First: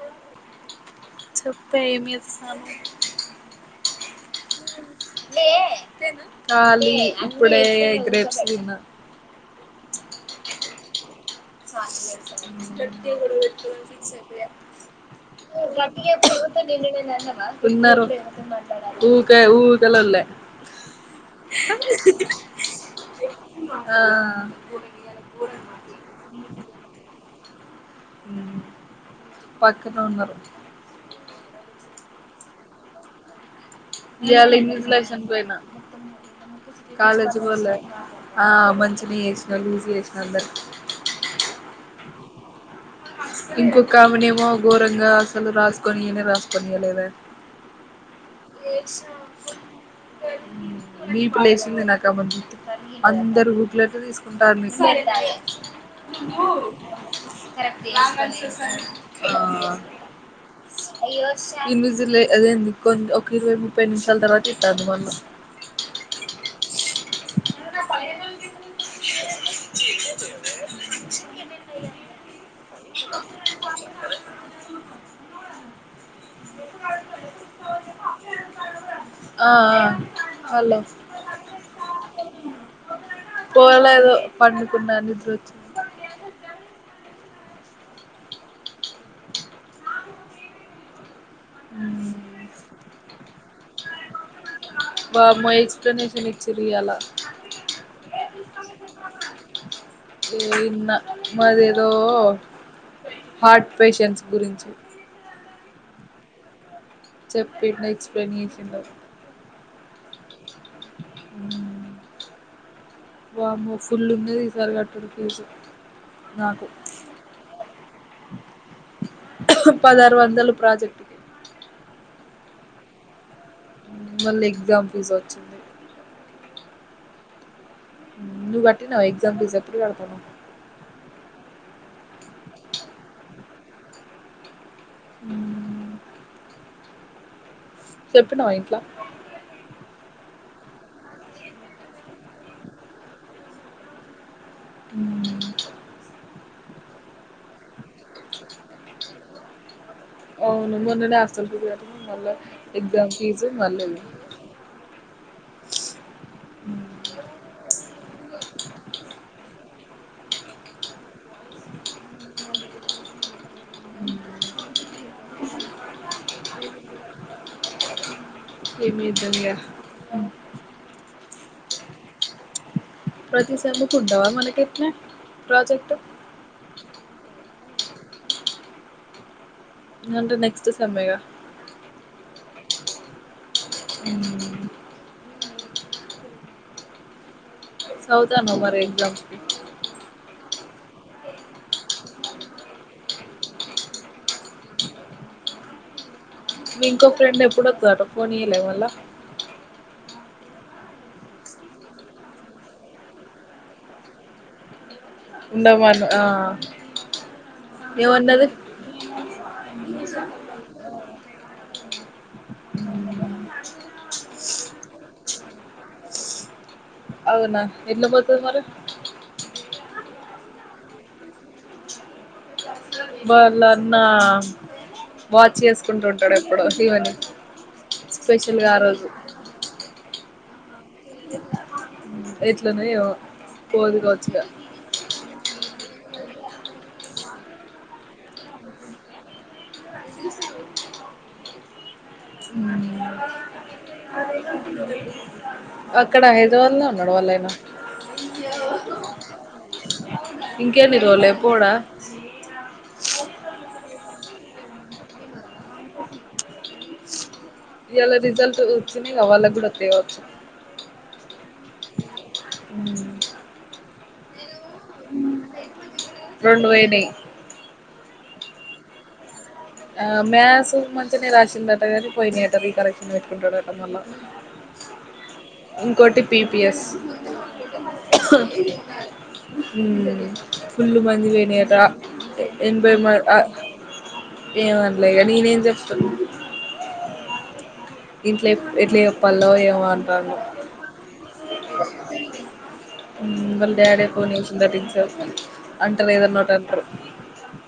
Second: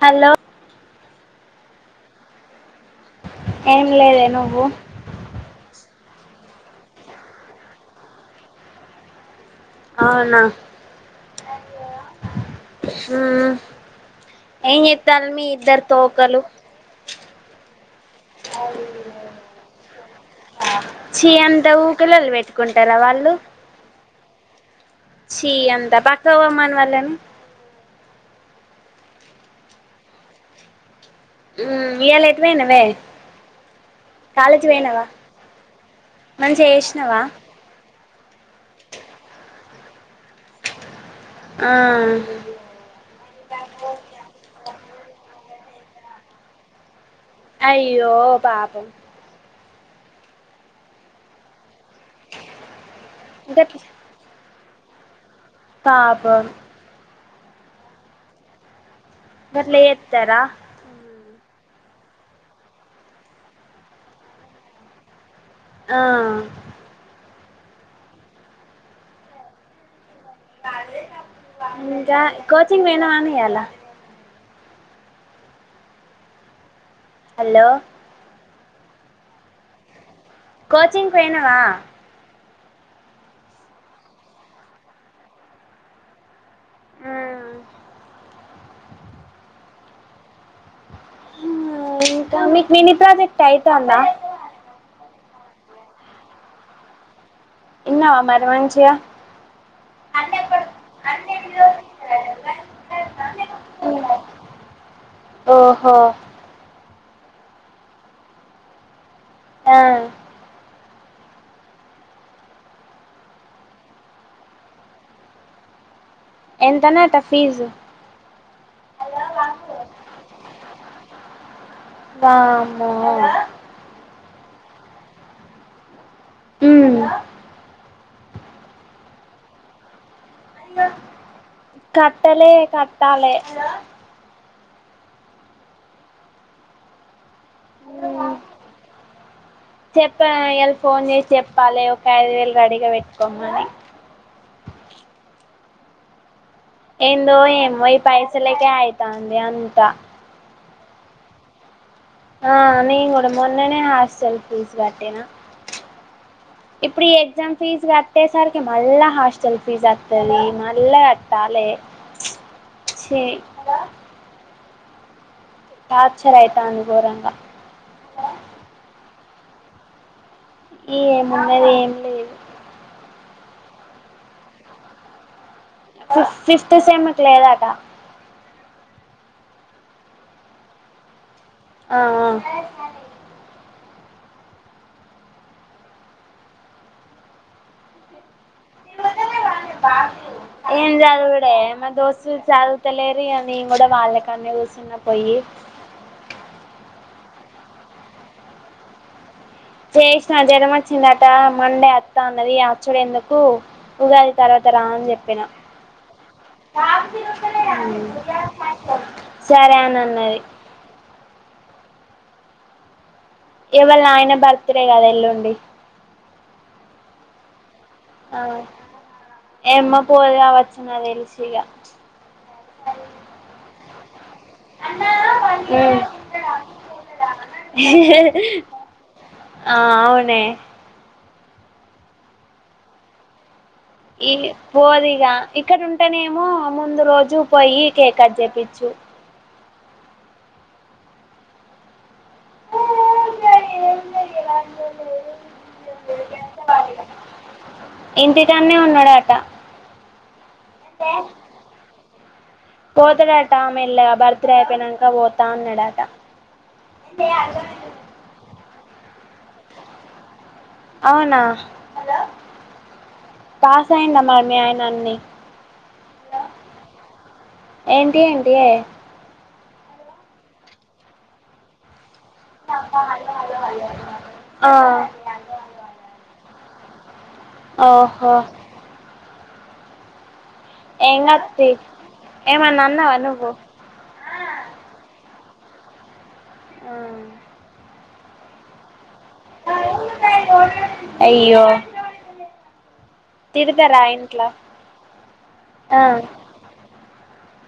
hello చెప్పే ఏం చేస్తానావ్ ఏం లేదే నువ్వు కాలీ ఇప్పుడే గ్రేప్స్ తిన్న అవునా స ర మ్మ్ త ఏం చేత్తాళ్ళు మీ తీస ఇద్దరు తోకలు రటిప్పు ని ఉన్నారు ఊకే ఊకాలలే చి అంటవు ఊకలలు పెట్టుకుంటారా వాళ్ళు ఆ చీ అంద పక్కకి పోమను వాళ్ళని పక్కనే ఉన్నారు మ్మ్ ఈయల ఎటు పోయినవే ఈయల కాలేజీ పోయినవా ఇన్విజిలేషన్ పోయినా మంచిగా చేసినవా కాలేజ్ పోలే ఆ మంచిగనే చేసినా లూజ్గా చేసినా అందరినీ ఆ వాళ్ళు రాసుకొనియానే రాసుకోనియలేదే య్యో పాపం బిపి లేసింది నాకు ఆమెని చూత్తే అందరి గట్ల బుక్లేట్లు తీసుకుంట పాపం [unintelligible] గట్ల చెత్తర ఇన్విసులే అదేంది కొ ఒక ఇరవై ముప్పై నిమిషాల తర్వాత ఇత్తంది మళ్ళ ఆ అయినా పైన [inaudible] ఇంకా కోచింగ్ పోయినవానే ఇయాల [inaudible] హలో ఆ ఆ హలో కోచింగ్ కి పోయినవా పోలేదు పండుకున్న నిద్రొచ్చింది ఆ ఇంకా మీకు మిని ప్రాజెక్ట్ అయితాంద వామ్మో ఎక్సప్లనేషన్ ఇచ్చిరు ఇయ్యాల విన్నవా మరి మంచిగా ఏ ఇన్న మరేదో హార్ట్ పేషెంట్స్ గురించి ఓహో చెప్పిండు ఎక్స్ప్లేషన్డు ఆ ఊ వామ్మో ఫుల్ ఉన్నది ఈసారి కట్టుడు ఫీజు నాకు ఎంతనాట ఫీజు పదహారు వందలు ప్రాజెక్టుకి వామ్మో మళ్ళీ ఎగ్జామ్ ఫీజ్ వచ్చింది ఉమ్ ననువ్వు కట్టినవా ఎగ్జామ్ ఫీజు ఎప్పుడు కడతాన్నవ్ కట్టేలే కట్టాలే ఉ చెప్పినవా ఇంట్ల ఇయ్యాల ఫోన్ చేసి చెప్పాలే ఒక ఐదు వేలు రెడీగా పెట్టుకోమని ఏందో ఏమో ఈ పైసలకే అయితాంది అంత అవును మొన్ననే హాస్టల్ ఫీజు కట్టి ఆ నేను కూడా మొన్ననే హాస్టల్ ఫీజు కట్టినా ఇప్పుడు ఈ ఎగ్జామ్ ఫీజ్ కట్టేసరికి మళ్ళా హాస్టల్ ఫీజు వత్తది మల్లా కట్టాలేే చి ఉ టార్చర్ అయితాంది గోరంగా ఏంచేద్దాం ఇగ ఈ ఏమున్నది ఏం లేదు ప్రతి సేమ్ కి ఉంటావా మనకి ఇట్లా ప్రాజెక్టు ఫిఫ్త్ సెమ్ కి లేదంట అంటే నెక్స్ట్ సేమ్ ఏ గా ఆ ఆ ఉమ్ సదుతన్నావా మరి ఇంట్లో ఏం చదువుడే మా దోస్తులు చదువుతలేరు ఇగ నేను కూడా వాళ్ళకన్నె కూర్చున్న పోయి ను్ ఇంకోఫ్రెండ్ ఎప్పుడు వత్తాదంట ఫోన్ ఇయలే మళ్ళ చేసిన జ్వరం వచ్చిందట మండే అత్తా అన్నది అచ్చుడు ఎందుకు ఉగాది తర్వాత రా అని చెప్పిన ఉండమను ఆ ఆ ఏమన్నది సరే అని అ అన్నది ఎ వాళ్ళ ఆయన బర్త్డే కాదే ఎల్లుండి అవునా ఎట్ల పోతది మరి ఎమ్మో పోదు కావచ్చు నాకు తెలిసి ఇగ వాళ్ళన్న వాచ్ చేసుకుంటు ఉంటడు ఎప్పుడు ఈమెని మ్ స్పెషల్గ ఆ రోజు ఆ అవునే ఎట్లునో ఏమో పోదు కావచ్చు ఇగ ఈడ్నే పోదిగా ఇక్కడుంటేనేమో ముందు రోజు పోయి కేక్ కట్ చెపిచ్చు ఉమ్ అక్కడ హైదరాబాద్లనే ఉన్నాడా వాళ్ళాయనా ఇంటికాన్నే ఉన్నాడట ఇంకేన్ని రోజులే పోడా పోతడట మెల్లగ బర్త్డే అయిపోయినాక పోతా అన్నడట ఇయ్యాల రిజల్ట్ వచ్చినయి గా వాళ్ళకి కూడా ఒత్తయి కావచ్చు హలో ఉమ్ [unintelligible] మీ ఆయన అన్ని రెండు పోయినయి ఇంకెంటియే ఆ మ్యాథ్స్ మంచిగనే రాశందట గని పోయినయట రీకరెక్షన్ పెట్టుకుంటడట ఆ ఇంకోటి పి ఎస్ ఓహో ఆమ్ ఫుల్ు ఏం మందియి కాదు తీ పోయినయట ఏమన్నా ఎనబై అన్నావా మంది ఆ నువ్వు అనలేగా నేనేం చెప్పను ఆ ఇంట్లే ఎట్ల చెప్పాలో ఏమో అంటాన్లు అయ్యో ఉమ్ వాళ్ళ తిడతారా డాడే ఫోన్ ఇంట్లో చేసిందట ఇంతసేపు ఆ అంటరు ఏదన్న ఒకటి అంటరు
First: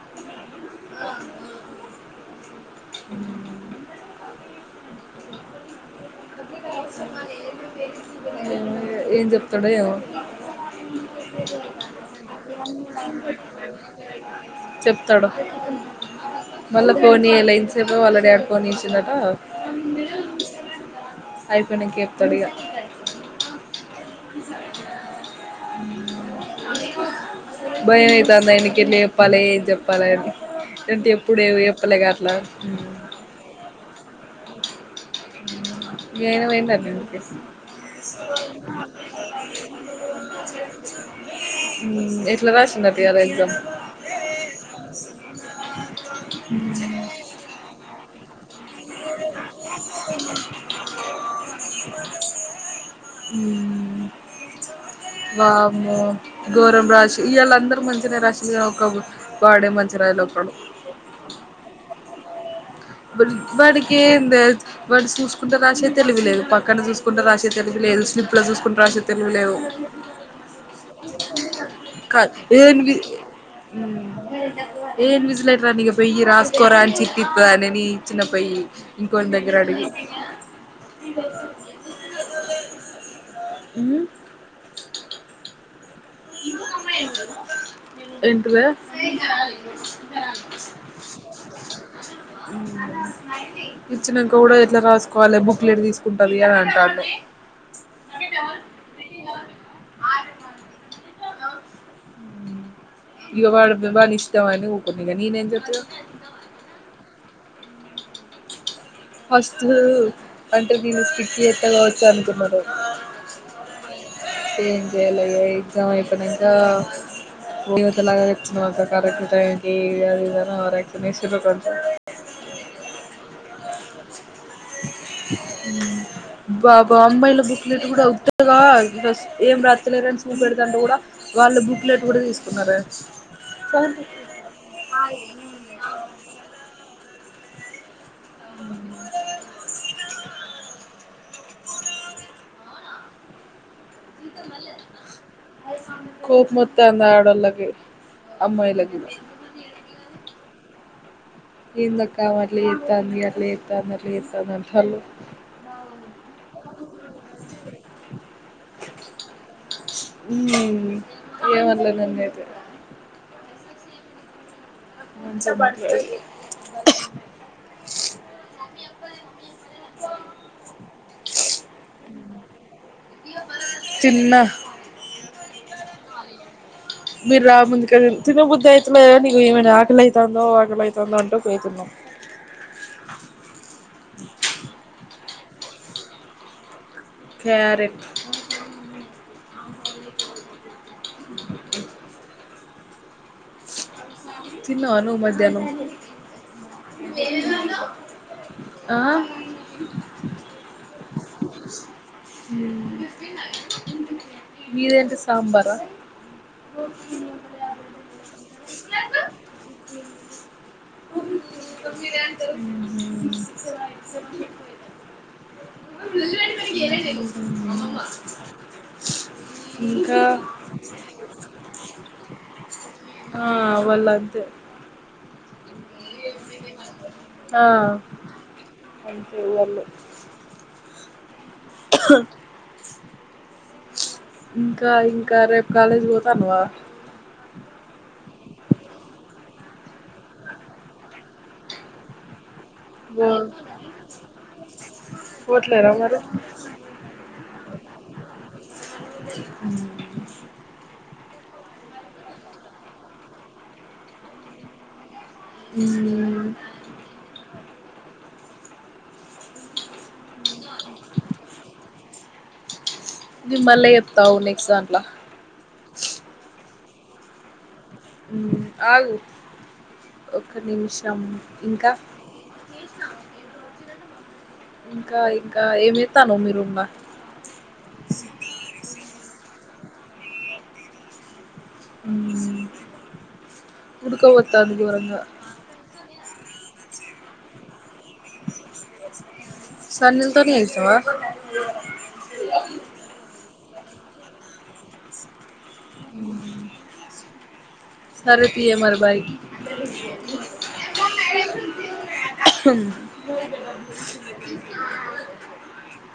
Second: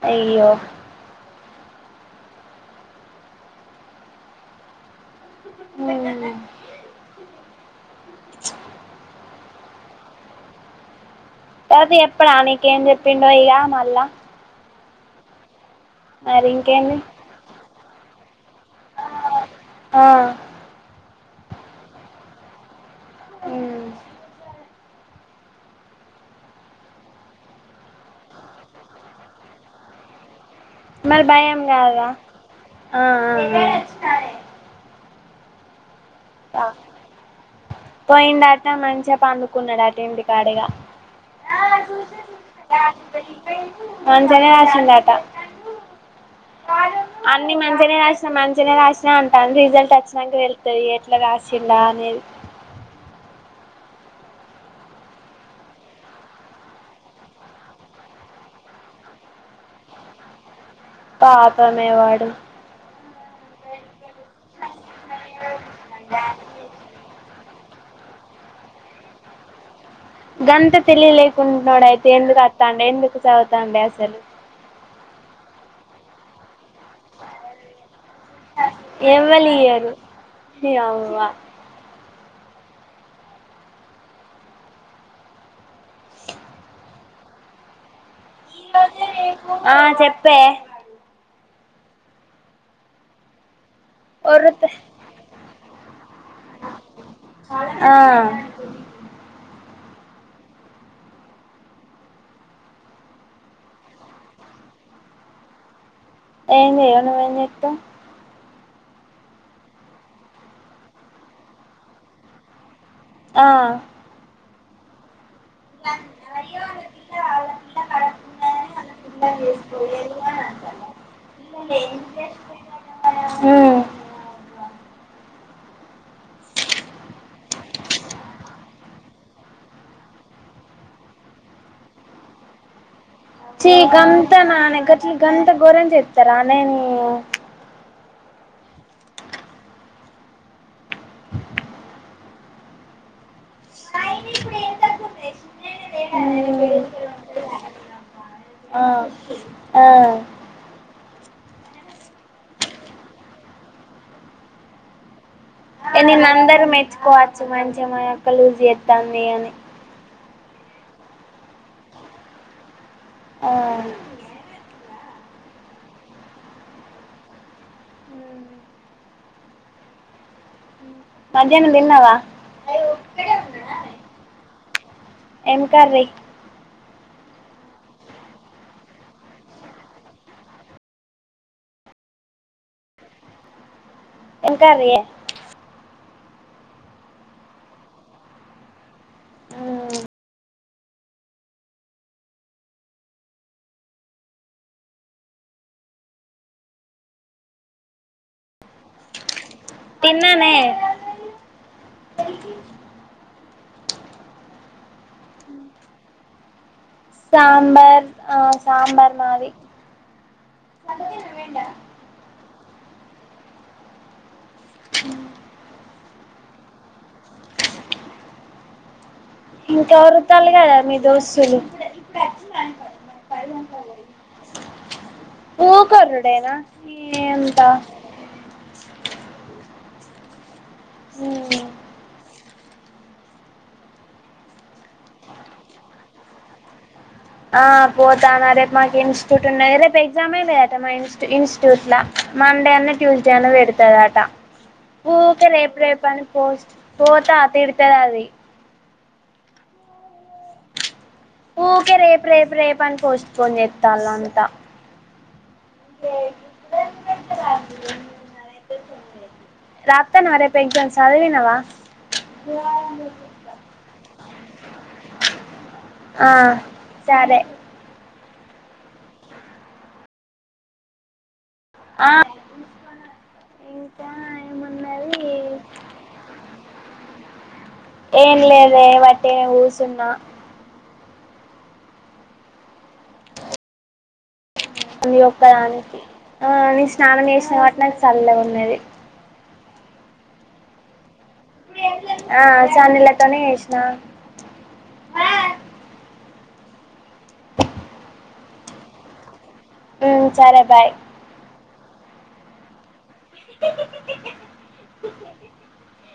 అయ్యో అ ఉమ్ ఏమో ఇగ ఏం చెప్తాడో ఏమో [unintelligible] చెప్పడా నీకేం చెప్పిండో ఇక మళ్ళా చెప్తడు మరి మళ్ళా ఇంకేంది ఫోన్ చేయలే ఇంతసేపు వాళ్ళ డాడీ ఫోన్ చేసిండట ఆ అయిపోయినంక చెప్తడిగా ఉమ్ భయమైతాంది అయినకి ఎట్ల చెప్పాలే ఇది చెప్పాలే అని అంటే మరి ఎప్పుడు ఏం భయం కాదా చెప్పలేగా అట్ల ఆ పోయిండటనా ఇంటికి పోయిండట మంచిగా పండుకున్నడట ఇంటికాడ ఇగ ఎట్లా రాసిందట ఇయాల ఎగ్జామ్ మంచిగనే రాశిండట అన్ని మంచిగనే రా మంచిగనే రాసిన అంటాండు రిజల్ట్ వచ్చినంక తెల్తది ఎట్ల రాశిల్ల అనేది ఉమ్ వామ్మో గోరం రాశి ఇయ్యాలా అందరు మంచినే రాశిర్ ఒక్క బు వాడే మంచి రాయలే అను పాపమే వాడు వెలి వాడ్ ఎమ్ దెల్ త్ వాడు సుసుకుంట రాసే తెలివిలేదు పక్కన చూసుకుంట రాసే తెలివిలేద్ లేదు స్లిప్ లో చూసుకుంట్ రాశే తెలివిలేదు గంత తెలివిలేకుండోడైతే అయితే కా ఎందుకథాండే ఏన్వి ఎందుకు చదువుతాండే అసలు ఏ ఇన్విజీలేటర్ ఇగ పోయి రాసుకోరా అని చిట్టి ఇతదానే ఇచ్చిన పోయి ఇంకొని దేగ్గర అడిగి ఎవ్వలియ్యరు నీ అవ్వ ఉమ్ ఇ అమ [unintelligible] ఏంటిదే ఆ చెప్పే ఇచ్చినంక కూడా ఎట్ల రాసుకోవాలి బుక్లెట్ తీసు ఫుడ్ అలియా అంటాడు ఆ [unintelligible] అ ఇగ వాడు వ్య వాన్ ఇష్టమని ఉకున్న ఇగ నేను ఎమ్ జెప్ప ఎమ్ చేయవ్ నువ్ ఎమ్ జెతావ్ ఫస్టు అంటే నేను స్టీటు జెత్త కావోచ్చు అనుకున్నారు ఆ ఏమ్ జేయలే ఇగ ఎక్సమ్ అయిపెనక ఆ దేవతలగ వచ్చినవ్ అక్క కరక్ట్ టైయన్ కీ ఇగ ఇగ ఓవ ర్యాకుషన్ ఏషీర్ కొంచెం హ్మ్ ఉమ్ [unintelligible] బాబా అమ్మాయిల బుక్లెట్ కూడా ఉత్త గా రస్ ఏం రాతలేరని సుప్ పెడదంటే కూడా వాళ్ళు బుక్లెట్ కూడా తీసుకున్నారే చీ గంత నానే గట్లు గంత ఘోరం చెతరానే నీ అ ఇంకా మళ్లేదా [unintelligible] కొప్ మొతాంది ఆడోలకి ఆ అమ్మాయిలకీ ఆ ఎందక్క అవా అట్లజేతాంది అట్లజెతాంద అట్లజేతనర్ అల్లు ఏ నిన్ను అందరు మెచ్చుకోవచ్చు మంచి గా మా అక్క లూజ్ జెతాంది అని ఉమ్మ్ అన్ లే నన్ను అయితే ఆ కుంసేపు రహి [unintelligible] మధ్యాన్నం తిన్నావా తిన్నా ఏమ్ కర్రీ మీర్ రాముందుకే తిన్ తినబుద్ధి అయితలే గాని ఇగో ఇవానే ఆకాలైతందో ఆకాలైతందో అంటూ పోయి తిన్నాం ఎం కర్రి యే క్యారెట్ తిన్నావ నువ్ మధ్యానం ఆ తిన్ననే మీదేంటి సాంబార సాంబార్ ఆ సంబర్ మాది ఉమ్మ్ ఉమ్ ఎమ్ తింటాన్ దే [unintelligible] ఇంకా ఓర్లు తల్ గదా మీ దోస్తులు ఆ వాళ్ అంతే ఓకే వరుడైన ఇ ఎంత ఆ అంతే హు హ ఇంకా ఇంకా రేపు కాలేజీ పోతానవా ఆ పోతానా రేపు మాకు ఇనిస్ట్యూట్ ఉన్నాది రేపు ఎగ్జామ్ లేదట మా ఇన్ ఇనిస్ట్యూట్ లా మా మండే అన్న ట్యూస్ పో డే అన్న పెడతారట ఓకే రేపు పోట్లేరా రేపు మరి అని పోస్ట్ పోతా తిడుతది అది హు ఊకే రేప్ రేప్ రేప్ అన్ పోస్ట్ పోన్ చేతలంతా హు రాతనవ రేపు ఎగ్జామ్ చదివినవా బుధవారం రోజు నేను మల్ల చెప్తా ఆగు నెక్స్ట్ దాంట్లో ఆ సరే హు అగు ఒక నిమిషం ఇంకా ఆ ఇంకా ఇంకా ఏమో చేస్తాను మీ రూమ్ ల ఏం లేదే వట్టిగనే కూసున్న హు ఉడుక పో నీ ఒక్కదానికి ఆ నేను స్నానం చేసిన కాబట్టి నాకు చల్ల గా ఉన్నది సన్నీ లు తోనే చేసినవా ఆ సన్నీల్లు తోనే చేేసిన హు సరే తీయే మరి బాయ్ ఉ సరే బాయ్ [inaudible]